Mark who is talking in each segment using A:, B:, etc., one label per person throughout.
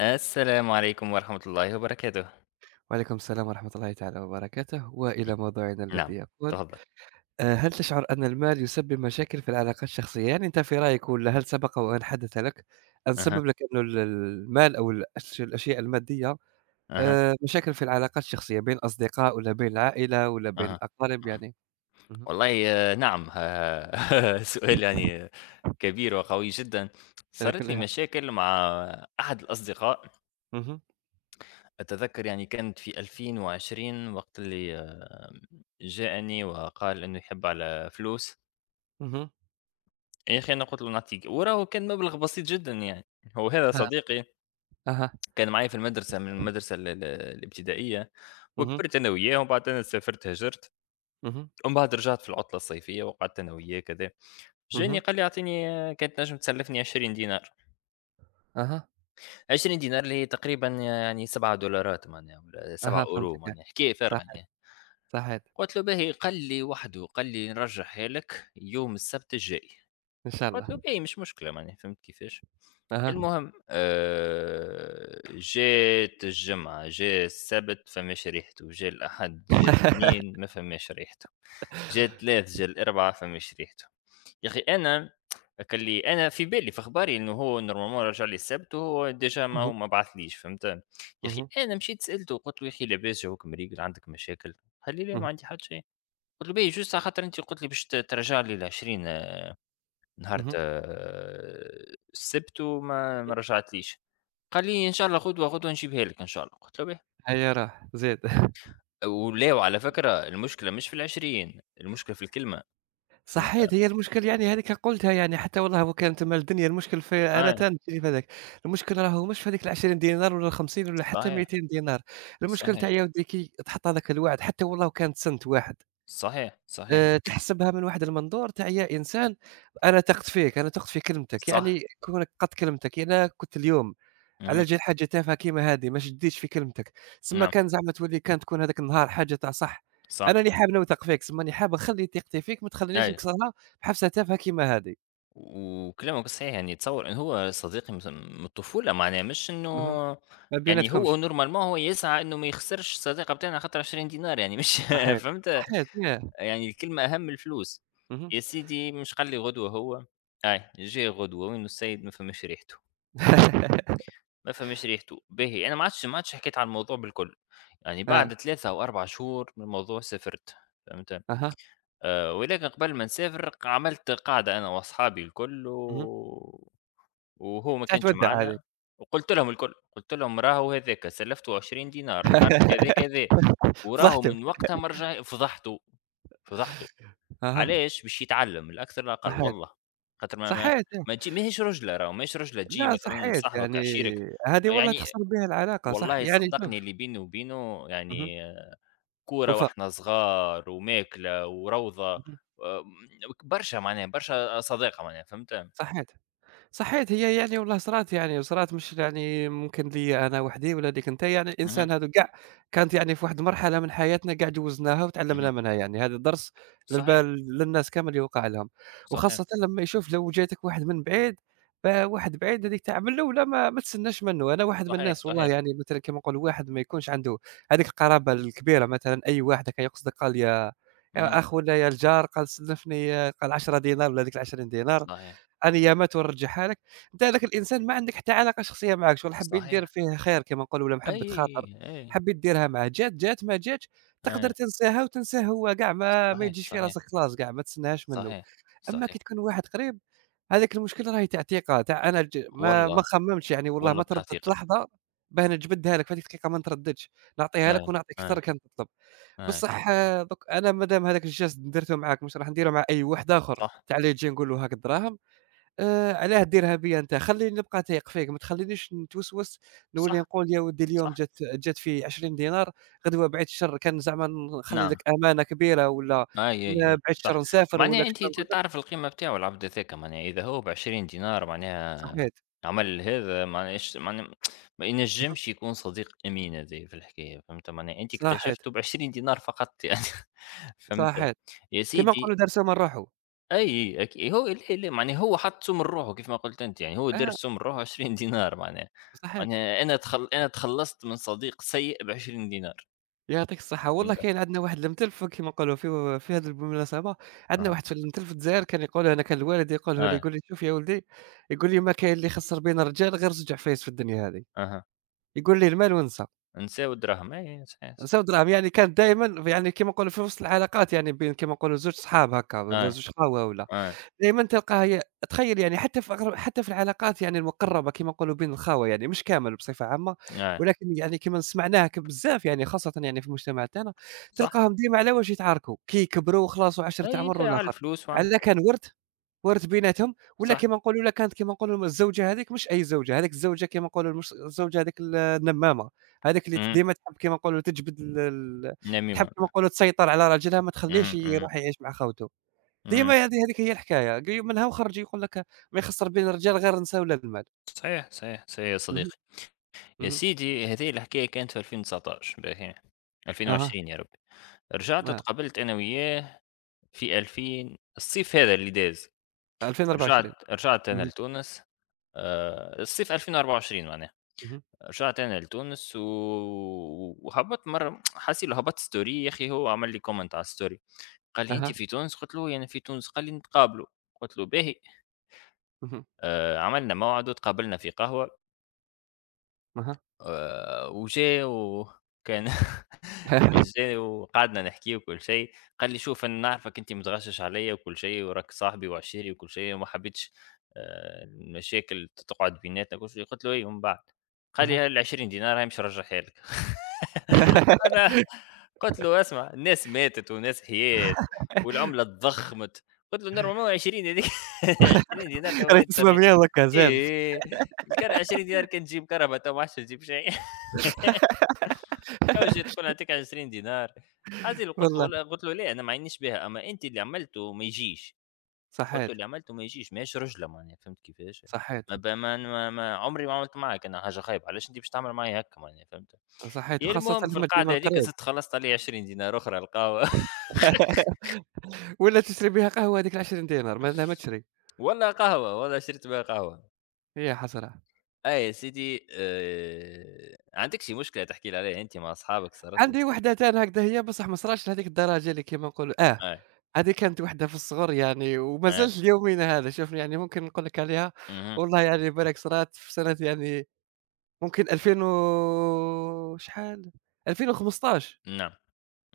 A: السلام عليكم ورحمة الله وبركاته.
B: وعليكم السلام ورحمة الله تعالى وبركاته
A: إي.
B: وإلى موضوعنا
A: نعم،
B: الذي يقول
A: تفضل.
B: هل تشعر أن المال يسبب مشاكل في العلاقات الشخصية؟ يعني أنت في رأيك ولا هل سبق وأن حدث لك أن
A: أها،
B: سبب لك أنه المال أو الأشياء المادية،
A: أها،
B: مشاكل في العلاقات الشخصية بين الأصدقاء ولا بين العائلة ولا بين
A: أها،
B: الأقارب
A: أها.
B: يعني. مهم.
A: والله آه، نعم. سؤال يعني كبير وقوي جدًا.
B: على
A: صارت لي
B: كلها.
A: مشاكل مع أحد الأصدقاء،
B: مهم.
A: أتذكر يعني كانت في 2020 وقت اللي جاءني وقال إنه يحِب على فلوس،
B: مهم.
A: يا أخي أنا قُلت له نعطيك وراه كان مبلغ بسيط جدًا يعني، هو هذا
B: ها،
A: صديقي
B: أها.
A: كان معايا في المدرسة من المدرسة ال الابتدائية،
B: مهم.
A: وكبرت أنا وياه ومن بعد أنا سافرت هاجرت،
B: مهم.
A: ومن بعد رجعت في العطلة الصيفية وقعدت أنا وياه كذا، جاني
B: مهم.
A: قال لي أعطيني كان تنجم تسلفني 20 دينار،
B: أها،
A: 20 دينار اللي هي تقريبًا يعني 7 دولارات معناها والّا
B: أها،
A: 7€
B: فهمتك.
A: معناها حكاية فارغة
B: صحيح.
A: يعني،
B: صحيح.
A: قلت له باهي قال لي وحده قال لي نرجعها لك يوم السبت الجاي،
B: إن شاء الله.
A: قلت له باهي مش مشكلة معناها فهمت كيفاش؟
B: أها.
A: المهم جات الجمعة، جا السبت فماش ريحته، جا الأحد، جا الاثنين ما فماش ريحته، جا الثلاث، جا الأربعة فماش ريحته. يا أخي أنا هاكا اللي أنا في بالي في أخباري إنه هو نورمالمون راجع لي السبت وهو ديجا
B: مهم.
A: ما بعثليش فهمت، يا أخي
B: مهم.
A: أنا مشيت سألته قُلت له: "يا أخي لاباس جوّك مريقل عندك مشاكل؟" قال لي: "لا ما
B: مهم.
A: عندي حتى شي." قُلت له: "باهي جوست على خاطر أنت قُلت لي باش ترجع لي ال20 نهار
B: مهم.
A: آه، السبت وما ما رجعتليش." خلّيه إن شاء الله قدوة، قدوة نجيبها لك إن شاء الله، قُلت له باهي.
B: هيا راه زيد.
A: ولا وعلى فكرة المشكلة مش في ال20، المشكلة في الكلمة، فهمت؟
B: صحيت، هي المشكل يعني هاذيك قُلتها، يعني حتى والله هو كان تما الدنيا، المشكل في أنا
A: آه،
B: تنمشي في هذاك، المشكل راهو مش في هاذيك ال20 دينار ولا ال50 ولا حتى
A: صحيح،
B: 200 دينار، المشكل تاع
A: صحيح،
B: يا ودي كي تحط هذاك الوعد حتى والله كانت سنت واحد.
A: صحيح، صحيح،
B: تحسبها من واحد المنظور تاع يا إنسان، أنا ثقت فيك، أنا ثقت في كلمتك،
A: صح،
B: يعني كونك قَدْ كلمتك، يعني أنا كنت اليوم على
A: اهم،
B: جال حاجة تافهة كيما هذه ما شديتش في كلمتك، تسمى
A: نعم،
B: كان زعما تولي كان تكون هذاك النهار حاجة تاع صح.
A: صح،
B: أنا اللي حاب نوثق فيك، تسمى راني حاب نخلي ثقتي فيك ما تخلينيش
A: أيوه.
B: نكسرها بحفسة تافهة كيما هذه.
A: وكلامك صحيح، يعني تصوّر إن هو صديقي مث من الطفولة معناه مش إنه
B: اهم. ما
A: يعني
B: بيناتكمش.
A: هو normalement هو يسعى إنه ما يخسرش الصديقة بتاعنا خاطر 20 دينار يعني مش،
B: صحيت.
A: فهمت؟
B: صحيت ياه.
A: يعني الكلمة أهم من الفلوس،
B: اهم.
A: يا سيدي مش خلّي غدوة هو أي جه غدوة وين السيد ما فهمش ريحته، ما فهمش ريحته، باهي أنا ما عادش حكيت عن الموضوع بالكل، يعني
B: آه.
A: بعد 3 أو 4 شهور من الموضوع سافرت فهمت،
B: أها.
A: ولكن قبل ما نسافر عملت قاعدة أنا وأصحابي الكل
B: اهم.
A: و وهو ما
B: تاع
A: كانش
B: تودّع هذه.
A: معانا وقُلت لهم الكل، قُلت لهم راهو هذاك سلفته 20 دينار نهار كذا كذا، وراهو
B: فضحته.
A: من وقتها ما رجع فضحته، فضحته.
B: أها.
A: علاش؟ باش يتعلّم من الأكثر للأقل
B: صحيت.
A: والله، خاطر ما ما
B: صحيت آه.
A: ما تجي ماهيش رُجلة راهو ماهيش رُجلة تجي
B: لا،
A: مثلًا
B: صحيت
A: صاحبك
B: يعني
A: عشيرك
B: هذه والله
A: يعني.
B: تخسر بها العلاقة، صح،
A: والله
B: يعني
A: صدّقني
B: شوف.
A: اللي بيني وبينه
B: اهم.
A: يعني كورة
B: وفاء.
A: وإحنا صغار وماكلة وروضة،
B: اهم.
A: برشا معناها برشا صداقة معناها فهمت؟
B: صحيت. صحيت هي يعني والله صرات يعني، وصرات مش يعني ممكن ليّا أنا وحدي ولا ليك أنت، يعني
A: اهم،
B: الإنسان هاذو كاع كانت يعني في واحد المرحلة من حياتنا كاع جوزناها وتعلمنا
A: اهم،
B: منها يعني، هذا درس
A: صحيح،
B: للبال للناس كامل يوقع لهم،
A: صحيح،
B: وخاصةً لمّا يشوف لو جاتك واحد من بعيد، فواحد بعيد هذيك تاع من الأولى ما تسناش منه، أنا واحد من
A: صحيح،
B: الناس والله
A: صحيح،
B: يعني مثلًا كيما نقولوا واحد ما يكونش عنده هذيك القرابة الكبيرة مثلًا أي واحد هكا يقصدك قال يا
A: اهم،
B: يا أخ ولا يا الجار قال سلفني قال 10 دينار ولا هذيك ال20 دينار
A: صحيح،
B: أنيامات ونرجعها لك، أنت هذاك الإنسان ما عندك حتى علاقة شخصية معاك، شغل حبيت دير
A: صحيح،
B: فيه خير كما نقولوا ولا
A: أي،
B: محبة خاطر،
A: أي،
B: حبيت ديرها معاه، جات جات، ما جاتش تقدر
A: أي،
B: تنساها وتنساه هو كاع ما
A: صحيح،
B: يجيش في
A: صحيح،
B: راسك خلاص كاع ما تسناهاش منه.
A: صحيح،
B: أما
A: صحيح،
B: كي تكون واحد قريب هذاك المشكل راهي تاع ثقة، تاع أنا ما
A: والله،
B: خممتش يعني والله
A: والله
B: ما
A: بتاع
B: ترددت
A: ثقة،
B: لحظة باه نجبدها لك في هذيك الدقيقة ما نترددش، نعطيها
A: أي،
B: لك ونعطيك أكثر
A: أي،
B: كان تطلب.
A: أي.
B: بصح آه، دوك أنا مادام هذاك الجاست درته معاك مش راح نديره مع أي واحد آخر،
A: صح،
B: تاع اللي يجي نقول له هاك الدراهم. علاه ديرها بيا أنت، خلّيني نبقى تايق فيك، ما تخلّينيش نتوسوس نولي
A: صح،
B: نقول يا ودي اليوم
A: صح،
B: جات جات في 20 دينار، غدوة بعيد الشر كان زعما نخلّي
A: نعم،
B: لك أمانة كبيرة والّا
A: أي، أي، أي،
B: بعيد
A: صح،
B: الشر نسافر
A: معناها
B: والّا
A: أنتِ
B: كيفاش نقول لك.
A: تعرف القيمة بتاعه العبد هاذاك معناها إذا هو ب20 دينار معناها
B: صحيت.
A: عمل هذا معناها اش معناها ما
B: اهم.
A: ينجمش يكون صديق أمين هذايا في الحكاية، فهمت، معناها أنتِ
B: صحيت.
A: اكتشفته ب20 دينار فقط يعني. فهمت،
B: صحيت.
A: يا
B: كيما
A: سيدي
B: نقولوا دارسو من روحو.
A: أي أك هو لا، لا، معناها هو حط سم لروحه كيف ما قلت أنت، يعني هو دار
B: آه.
A: سم لروحه 20 دينار معناها،
B: صحيت.
A: معناها أنا تخلصت من صديق سيء ب20 دينار،
B: يعطيك الصحة. والله
A: فهمت،
B: كاين عندنا واحد المتلفظ كيما نقولوا في هذه المناسبة، عندنا
A: أها،
B: واحد في المتلفظ في الجزائر كان يقولها، أنا كان الوالد يقوله لي،
A: أي،
B: يقول لي: "شوف يا ولدي"، يقول لي: "ما كاين اللي يخسر بين الرجال غير زوج عفايس في الدنيا هذه."
A: أها.
B: يقول لي: "المال ونسى،
A: نساو الدراهم، أي صحيح،
B: نسى
A: صحيح.
B: ودراهم." يعني كان دايمًا يعني كيما نقولوا في وسط العلاقات يعني بين كيما نقولوا زوج صحاب هكا، والّا
A: أي،
B: زوج خاوة والّا
A: أي،
B: دايمًا تلقاها هي، تخيّل يعني حتى في أغلب حتى في العلاقات يعني المقرّبة كما نقولوا بين الخاوة يعني مش كامل بصفة عامة،
A: أي،
B: ولكن يعني كما سمعناها بزاف يعني خاصةً يعني في المجتمع تاعنا،
A: صح،
B: تلقاهم ديما على واش يتعاركوا، كي يكبروا وخلاص وعشرة
A: أي
B: عمر
A: لا على
B: والآخر،
A: الفلوس وعلى
B: على
A: النساء،
B: كان وِرْد بيناتهم والّا
A: صح،
B: كما نقولوا لا كانت كما نقولوا الزوجة هذيك مش أي زوجة، هذيك الزوجة كما نقولوا المش الزوجة هذيك النمّامة، هذيك اللي
A: اهم،
B: ديما تحب كما نقولوا تجبد ال ال تحب
A: نميمة،
B: كما نقولوا تسيطر على راجلها ما تخلّيهش
A: اهم، اهم،
B: يروح يعيش مع خاوته.
A: اهم،
B: ديما هذه هذيك هي الحكاية، منها وخرج يقول لك ما يخسر بين الرجال غير النساء ولا المال.
A: صحيح، صحيح، صحيح يا
B: اهم.
A: صديقي. يا
B: اهم.
A: سيدي هذه الحكاية كانت في 2019 باهي،
B: أها.
A: 2020 يا ربي، رجعت اتقابلت أنا وياه في 2000 الصيف هذا اللي داز،
B: آه. 2024.
A: رجعت أنا
B: اهم.
A: لتونس. الصيف 2024 معناها.
B: اهم.
A: رجعت أنا لتونس و وهبّط مرّة حاسس اللي هبطت story، يا أخي هو عمل لي comment على الstory. قال لي: "أنتِ
B: أها.
A: في تونس؟" قُلت له: "أنا في تونس." قال لي: "نتقابلوا." قُلت له: "باهي."
B: اهم.
A: عملنا موعد وتقابلنا في قهوة.
B: أها.
A: وجا وكان. جا وقعدنا نحكي وكل شيء، قال لي: "شوف أنا نعرفك أنت متغشّش عليَّ وكل شيء وراك صاحبي وعشيري وكل شيء وما حبيتش المشاكل تقعد بيناتنا" وكل شيء، قلت له: "إي ومن بعد؟" قال لي:
B: أها.
A: "ها ال20 دينار هاهم باش نرجعها لك." أنا قلت له: "اسمع الناس ماتت وناس حيات
B: راهي.
A: والعملة تضخّمت." قلت له: "Normalement 20 هاذيك 20 دينار تولي
B: تسمع
A: 70."
B: مليح ضكا زاد.
A: إيه، كان 20 دينار كنجيب كرهبة وما عرفتش نجيب شي. أو جا تقول نعطيك 20 دينار، عاطيني قلت له
B: والله.
A: والله، قلت له ليه أنا ما عينيش بها، أما أنت اللي عملته ما يجيش، قلت له
B: صحيت.
A: اللي عملته ما يجيش ماهيش رجلة معناها فهمت كيفاش؟
B: صحيت.
A: ما عمري ما عملت معاك أنا حاجة خايبة، علاش أنت باش تعمل معايا هاكا معناها فهمت؟
B: صحيت
A: يا
B: وخاصة
A: المهم في
B: لمّا تجي من
A: القعدة هاذيك
B: قريب.
A: زدت خلصت عليه 20 دينار أخرى القهوة.
B: ولا تشري بها قهوة، هذيك ال20 دينار مالها ما تشري،
A: والله قهوة، والله شريت بها قهوة،
B: هي حسرة.
A: أي يا سيدي عندك شي مشكلة تحكي لي عليها أنت مع أصحابك صارت
B: عندي
A: لك؟
B: وحدة تاني هكذا، هي بصح ما صراتش لهذيك الدرجة اللي كيما نقولوا آه.
A: آه،
B: هذه كانت وحدة في الصغر يعني وما
A: آه،
B: زالت ليومنا هذا، شوف يعني ممكن نقول لك عليها.
A: اهم.
B: والله يعني بالك صرات في سنة يعني ممكن 2000 و شحال، 2015،
A: نعم،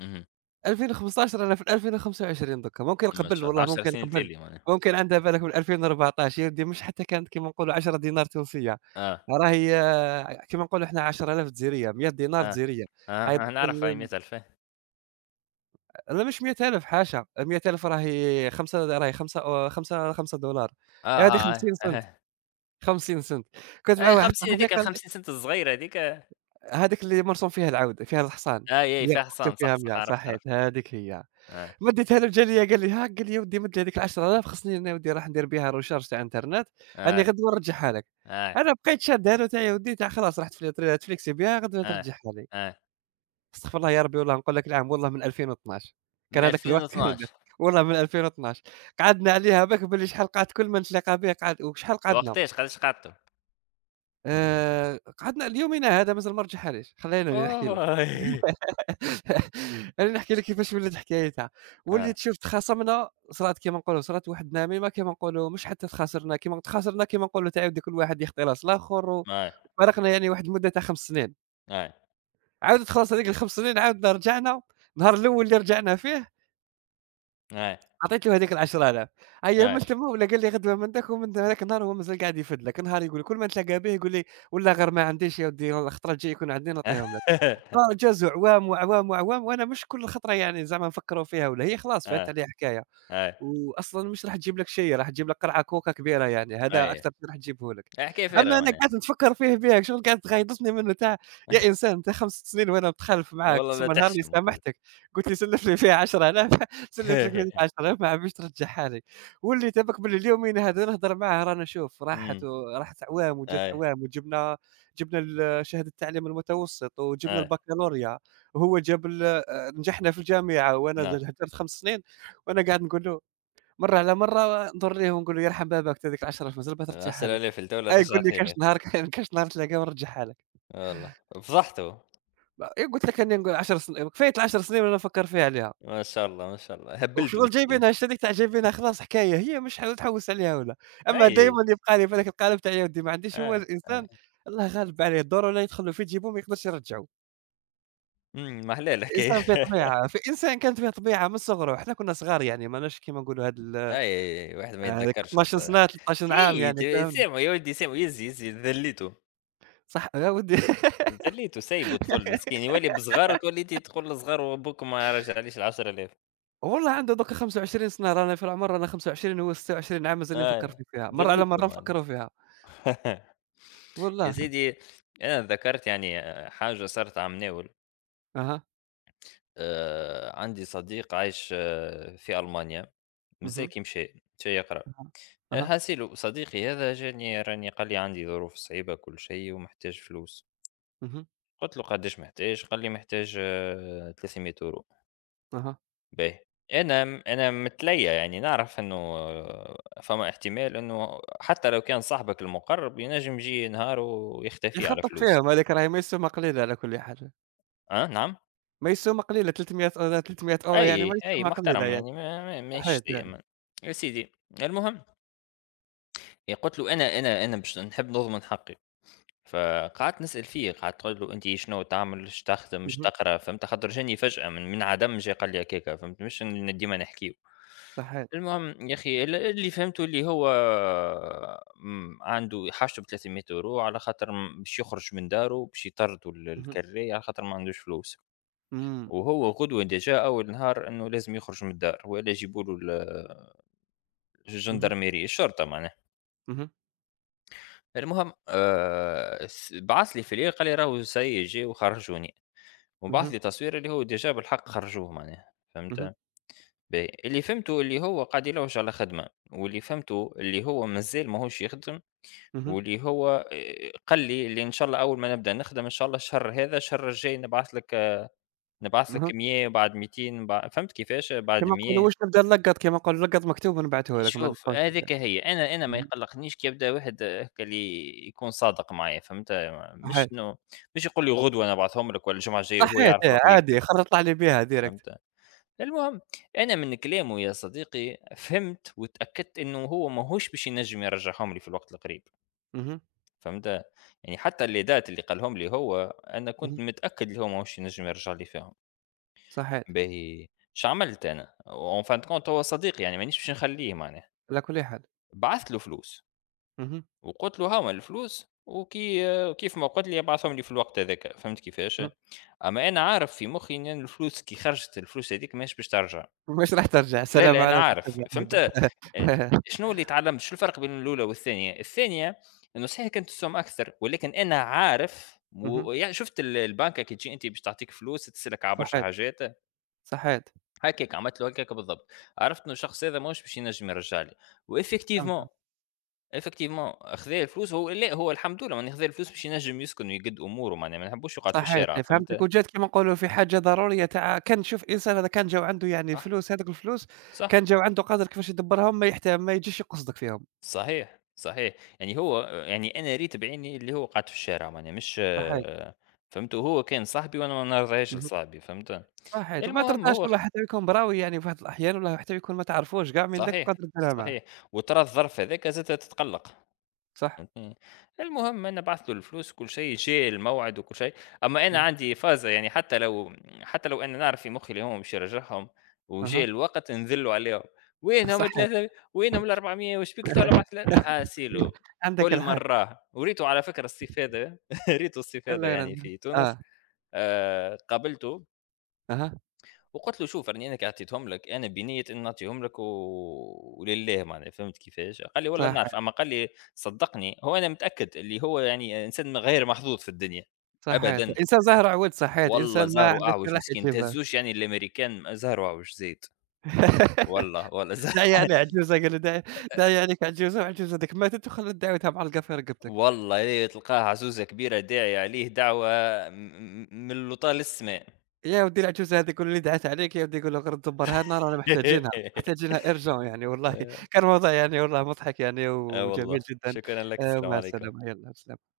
A: اهم،
B: 2015، أنا في ال2025 دوكا، ممكن
A: ما
B: قبل
A: شاء الله
B: والله
A: 10
B: ممكن
A: سنين
B: قبل،
A: التالية معناها،
B: ممكن عندها بالك من 2014. يا ودي مش حتى كانت كيما نقولوا 10 دينار تونسية،
A: آه،
B: راهي آه، كيما نقولوا إحنا 10,000 جزيرية، 100 دينار
A: آه،
B: جزيرية،
A: آه،
B: هاي
A: آه،
B: دوك
A: نعرف هاي 100,000،
B: لا، مش 100,000 حاشا، 100,000 راهي 5، راهي 5، 5$،
A: آه،
B: هذه
A: آه، آه،
B: 50 سنت،
A: أها،
B: 50 سنت. كنت مع
A: أي
B: واحد
A: 50
B: صاحبي
A: هاذيك
B: قال
A: ال50
B: لي
A: سنت الصغيرة هاذيك،
B: هذيك اللي مرسوم فيها العود، فيها الحصان،
A: أي، أي
B: 100
A: فيها
B: مكتوب
A: حصان صح،
B: فيها
A: صح
B: 100،
A: عرفت،
B: صحيت
A: عرفت،
B: هذيك هي.
A: أي،
B: مديتها له جا ليا قال لي ها، قال لي يا ودي مد لي هذيك ال10,000 خصني أنا ودي راح ندير بها recharge تاع انترنت، راني
A: أي،
B: غدوة نرجعها لك.
A: أي،
B: أنا بقيت شادها له حتى هي يا ودي تاع خلاص رحت فل نتفليكسي بها غدوة
A: أي،
B: ترجعها لي.
A: أي،
B: أستغفر الله يا ربي، والله نقول لك العام والله من 2012،
A: من
B: كان هذاك الوقت كان
A: 2012.
B: يدير، والله من 2012 قعدنا عليها باك بلي شحال قعدت كل ما نتلاقى به قعد وشحال قعدنا.
A: وقتاش قداش قعدتوا؟
B: قعدنا ليومنا هذا مازال ما رجعهاليش، خليني أنا نحكي لك.
A: أوه!
B: أنا نحكي لك كيفاش ولات حكايتها.
A: آه،
B: وليت شُفت خاصمنا صرات كيما نقولوا صرات واحد النميمة كيما نقولوا مش حتى تخاسرنا، كيما تخاسرنا كيما نقولوا تعاود كل واحد يخطي راس الآخر
A: أي،
B: وفارقنا يعني واحد المدة تاع 5 سنين،
A: أي،
B: عاودت خلاص هذيك ال5 سنين عاودنا رجعنا، النهار الأول اللي رجعنا فيه
A: أي، أي،
B: عطيت له هذيك ال10,000، هيا
A: أي،
B: ملتمه ولا قال لي غدوه منتك، ومن هذاك النهار هو مازال قاعد يفد لك، نهار يقول كل ما نتلاقى به يقول لي: "والله غير ما عنديش يا ودي، الخطره الجايه يكون عندي نعطيهم لك." فجازوا أعوام، وأعوام، وأعوام وأنا مش كل خطره يعني زعما نفكروا فيها ولا هي خلاص فاتت عليها حكايه.
A: أي،
B: وأصلًا مش راح تجيب لك شي، راح تجيب لك قرعة كوكا كبيرة يعني، هذا
A: أي،
B: أكتر شي راح تجيبه لك.
A: حكاية فارغة
B: أمّا أنا
A: معناها،
B: قعدت نتفكّر فيه بيها، شغل قعدت تغيظتني منه تاع يا إنسان أنت 5 سنين وأنا متخلف معاك،
A: والله لا
B: ثم نهار اللي
A: تحشم الكل،
B: سامحتك قُلت لي سلّف لي فيها 10,000، سلّفت لك فيها 10,000 ما عادش ترجعها لي، واللي تبك باللي اليومين هذا نهضر معاه رانا شوف، راحت
A: إمم،
B: و راحت أعوام وجات
A: أي،
B: أعوام وجبنا جبنا شهادة التعليم المتوسط وجبنا
A: أي،
B: البكالوريا وهو جاب نجحنا في الجامعة وأنا
A: نعم.
B: هدرت 5 سنين وأنا قاعد نقول له مرة على مرة نضر ليه ونقول له يرحم باباك تا هذيك ال10 فلوس ربح ترجعها
A: العسل
B: لي،
A: عليه في الجولة
B: آه يقول
A: رجعت
B: لي كاش
A: لك،
B: نهار كاش نهار تلاقاها ونرجعها لك،
A: والله فضحته.
B: إيه قلت لك راني نقول 10 كفاية ال10 سنين وأنا نفكر فيها عليها،
A: ما شاء الله، ما شاء الله هبلته
B: وشغل
A: مسكين.
B: جايبينها هذيك تاع جايبينها خلاص حكاية هي مش حاول تحوس عليها ولا،
A: اي،
B: أما
A: اي،
B: دايمًا يبقى لي في هذاك القالب تاع يا ودي ما عنديش، هو
A: آه، آه.
B: الإنسان الله غالب عليه الدور ولا يدخل له في جيبه ما يقدرش يرجعه.
A: امم، ما احلى الحكايه.
B: الإنسان فيه طبيعة، في إنسان كانت فيه طبيعة من صغره، حنا كنا صغار يعني ماناش كيما نقولوا هاد ال آه،
A: اي، أي، واحد ما
B: هذيك
A: يتذكرش
B: 12
A: حتى.
B: سنة 13 عام يعني فهمني،
A: سامو يا ولدي سامو، يزي يزي ذليته،
B: صح يا ودي.
A: ذليته سايبه طفل مسكين يولي بصغار وتولي تقول له صغار وابوك ما رجعليش ال 10000
B: والله عنده دوكا 25 سنة، رانا في العمر رانا 25 وهو 26 عام، مازالني نفكّر
A: اي
B: فيها، مرّة على
A: ذليته
B: مرّة
A: مان.
B: نفكّروا فيها،
A: يا
B: والله.
A: سيدي انا ذكرت يعني حاجه صارت عم ناول.
B: أها.
A: عندي صديق عايش آه، في ألمانيا، مازال
B: اهم.
A: كي مشى، مشى يقرا،
B: أها. أها.
A: الحاصل صديقي هذا جاني راني قال لي عندي ظروف صعيبة كل شيء ومحتاج فلوس،
B: اهم.
A: قُلت له قداش محتاج؟ قال لي محتاج 300€،
B: أها.
A: باهي، أنا متليّى يعني نعرف إنه آه، فما احتمال إنه حتى لو كان صاحبك المقرب ينجم ييجي نهار ويختفي على
B: يخبطك
A: فلوس،
B: فيهم هاذيك راهي ما يسمى قليلة على كل حال،
A: آه، نعم،
B: ما يسمى قليلة 300 أو 300€ يعني
A: أي،
B: ما
A: أي
B: يسمى قليلة
A: محترم
B: يعني.
A: يعني ما ما ماهيش
B: صحيت آه.
A: شيء. يا سيدي، المهم هي قُلت له أنا باش نحب نضمن حقي، فقعدت نسأل فيه، قعدت تقول له: "أنتِ شنو تعمل؟ اش تخدم، اش
B: اهم.
A: تقرا؟" فهمت، خاطر جاني فجأة من عدم جه قال لي هكاكا فهمت، مش إن ديما نحكيو.
B: صحيت.
A: المهم يا أخي اللي فهمته اللي هو عنده حاجته ب 300€ على خاطر باش يخرج من داره، باش يطردوا
B: اهم.
A: الكرية على خاطر ما عندوش فلوس،
B: إمم.
A: وهو غدوة ديجا أول نهار إنه لازم يخرج من الدار، وإلا يجيبوا له ال
B: اهم.
A: الجندرميرية، الشرطة معناها.
B: اهم.
A: المهم س بعث لي فيليه قال لي راهو سي جه وخرجوني، وبعث
B: اهم.
A: لي تصوير اللي هو ديجا بالحق خرجوه معناها
B: اهم.
A: فهمت؟ باهي، اللي فهمته اللي هو قاعد يلوج على خدمة، واللي فهمته اللي هو مازال ماهوش يخدم،
B: اهم.
A: واللي هو قال لي اللي إن شاء الله أول ما نبدأ نخدم إن شاء الله الشهر هذا الشهر الجاي نبعث لك
B: اهم.
A: 100 بعد 200 فهمت كيفاش؟ بعد
B: كيما نقولوا واش
A: 100.
B: نبدا نلقّط، كيما نقول نلقّط مكتوب ونبعثه لك ما
A: شوف
B: ندخلش هكذا.
A: هاذيك هي، أنا ما
B: اهم.
A: يقلّقنيش كي يبدا واحد هاكا اللي يكون صادق معايا فهمت، مش
B: صحيت.
A: إنه مش يقول لي غدوة أنا نبعثهم لك والّا الجمعة الجاية وهو
B: صحيت
A: يعرف
B: آه،
A: روحه يكذب
B: عادي خرّج طلع لي بها direct.
A: فهمت، المهم أنا من كلامه يا صديقي فهمت واتأكدت إنه هو ماهوش باش ينجم يرجعهم لي في الوقت القريب
B: اهم.
A: فهمت، يعني حتى اللي دات اللي قالهم لي هو أنا كنت
B: اهم.
A: متأكد اللي هو ماهوش ينجم يرجع لي فيهم،
B: صحيح.
A: باهي اش عملت أنا؟ وen fin de compte هو صديقي يعني مانيش باش نخليه معناها،
B: على كل حال.
A: بعثت له فلوس.
B: اهم.
A: وقلت له هاهما الفلوس كيف ما قلت لي ابعثهم لي في الوقت هذاك فهمت كيفاش.
B: اهم.
A: اما انا عارف في مخي ان أنا الفلوس كي خرجت الفلوس هذيك ماهيش باش ترجع.
B: مش راح ترجع،
A: لا
B: السلام
A: لا انا
B: عليكم
A: عارف
B: ترجع
A: فهمت.
B: أبدا.
A: آه، شنو اللي تعلمت شو الفرق بين الاولى والثانيه. الثانيه انه صحيح كانت السوم اكثر ولكن انا عارف
B: اهم.
A: و... يعني شفت البنكه كي تجي انت باش تعطيك فلوس تسالك على برشا
B: صحيت.
A: حاجات،
B: صحيت.
A: هكاك عملت له هكاك بالضبط. عرفت انه الشخص هذا ماهوش باش ينجم يرجع لي وافكتيفمون،
B: فهمتك.
A: إفكتيفمون خذا الفلوس. هو لأ، هو الحمد لله معناها خذا الفلوس باش ينجم يسكن ويقد أموره معناها، ما نحبوش يقعد في
B: صحيت.
A: الشارع
B: فهمتك
A: فهمت؟
B: وجات كيما نقولوا في حاجة ضرورية تاع كان تشوف إنسان هذا كان جاو عنده يعني
A: صح.
B: الفلوس هذوك الفلوس كان
A: صح،
B: جاو عنده قادر كيفاش يدبّرهم ما يحت ما يجيش يقصدك فيهم.
A: صحيح، صحيح، يعني هو يعني أنا ريت بعيني اللي هو قعد في الشارع معناها مش
B: صحيت.
A: فهمت؟ وهو كان صاحبي وأنا ما نرضاهاش
B: اهم.
A: لصاحبي فهمت؟
B: صحيت وما
A: المهم
B: ترضاش
A: هو
B: والله حتى يكون براوي يعني في واحد الأحيان والله حتى يكون ما تعرفوش كاع من داك
A: صحيح،
B: وقادر تديرها معاه.
A: صحيح، وترى الظرف هذاك زادة تتقلق.
B: صح؟
A: إمم. المهم أنا بعت له الفلوس وكل شيء، جه الموعد وكل شيء، أمّا أنا
B: اهم.
A: عندي فازة يعني حتى لو أنا نعرف في مخي اللي هو مش يرجعهم وجه
B: أها.
A: الوقت نذلّوا عليهم، وينهم
B: صحيت.
A: ال300، وينهم ال400 وش بيك تو بعت ل حاسيله.
B: عندك
A: كل
B: الحق.
A: مرّة، وريته على فكرة الصيف هذا. ريته الصيف
B: الله
A: هذا يعني
B: يرضى.
A: في تونس،
B: آه.
A: قابلته
B: أها.
A: وقلت له شوف راني انا كي عطيتهم لك انا بنيه اني نعطيهم لك و... ولله معناها فهمت كيفاش، قال لي والله نعرف
B: صحيت.
A: اما قال لي صدقني. هو انا متاكد اللي هو يعني انسان غير محظوظ في الدنيا
B: صحيت.
A: ابدا،
B: إنسان زهر عويط، صحيت،
A: والله
B: إنسان ما
A: زهره
B: عندوش
A: اعوج
B: ملاح
A: مسكين
B: يجيبها.
A: تهزوش يعني الامريكان زهره اعوج زيد، والله والله زهر.
B: داعية عليه عجوزة قال له داعي، داعية عليك عجوزة وعجوزة هاذيك ماتت وخلّت دعوتها معلقة في رقبتك.
A: والله إيه، تلقاه عزوزه كبيره داعي عليه دعوه من اللوطا للسماء.
B: يا ودي العجوزة هاذيك واللي دعت عليك يا ودي قُل له غير دبّرها لنا رانا محتاجينها، محتاجينها urgent يعني والله.
A: آه،
B: كان موضوع يعني والله مضحك يعني
A: آه
B: وجميل
A: والله
B: جدًا.
A: شكرا لك، السلام
B: ومع
A: عليكم.
B: السلامة، يالّا بالسلامة.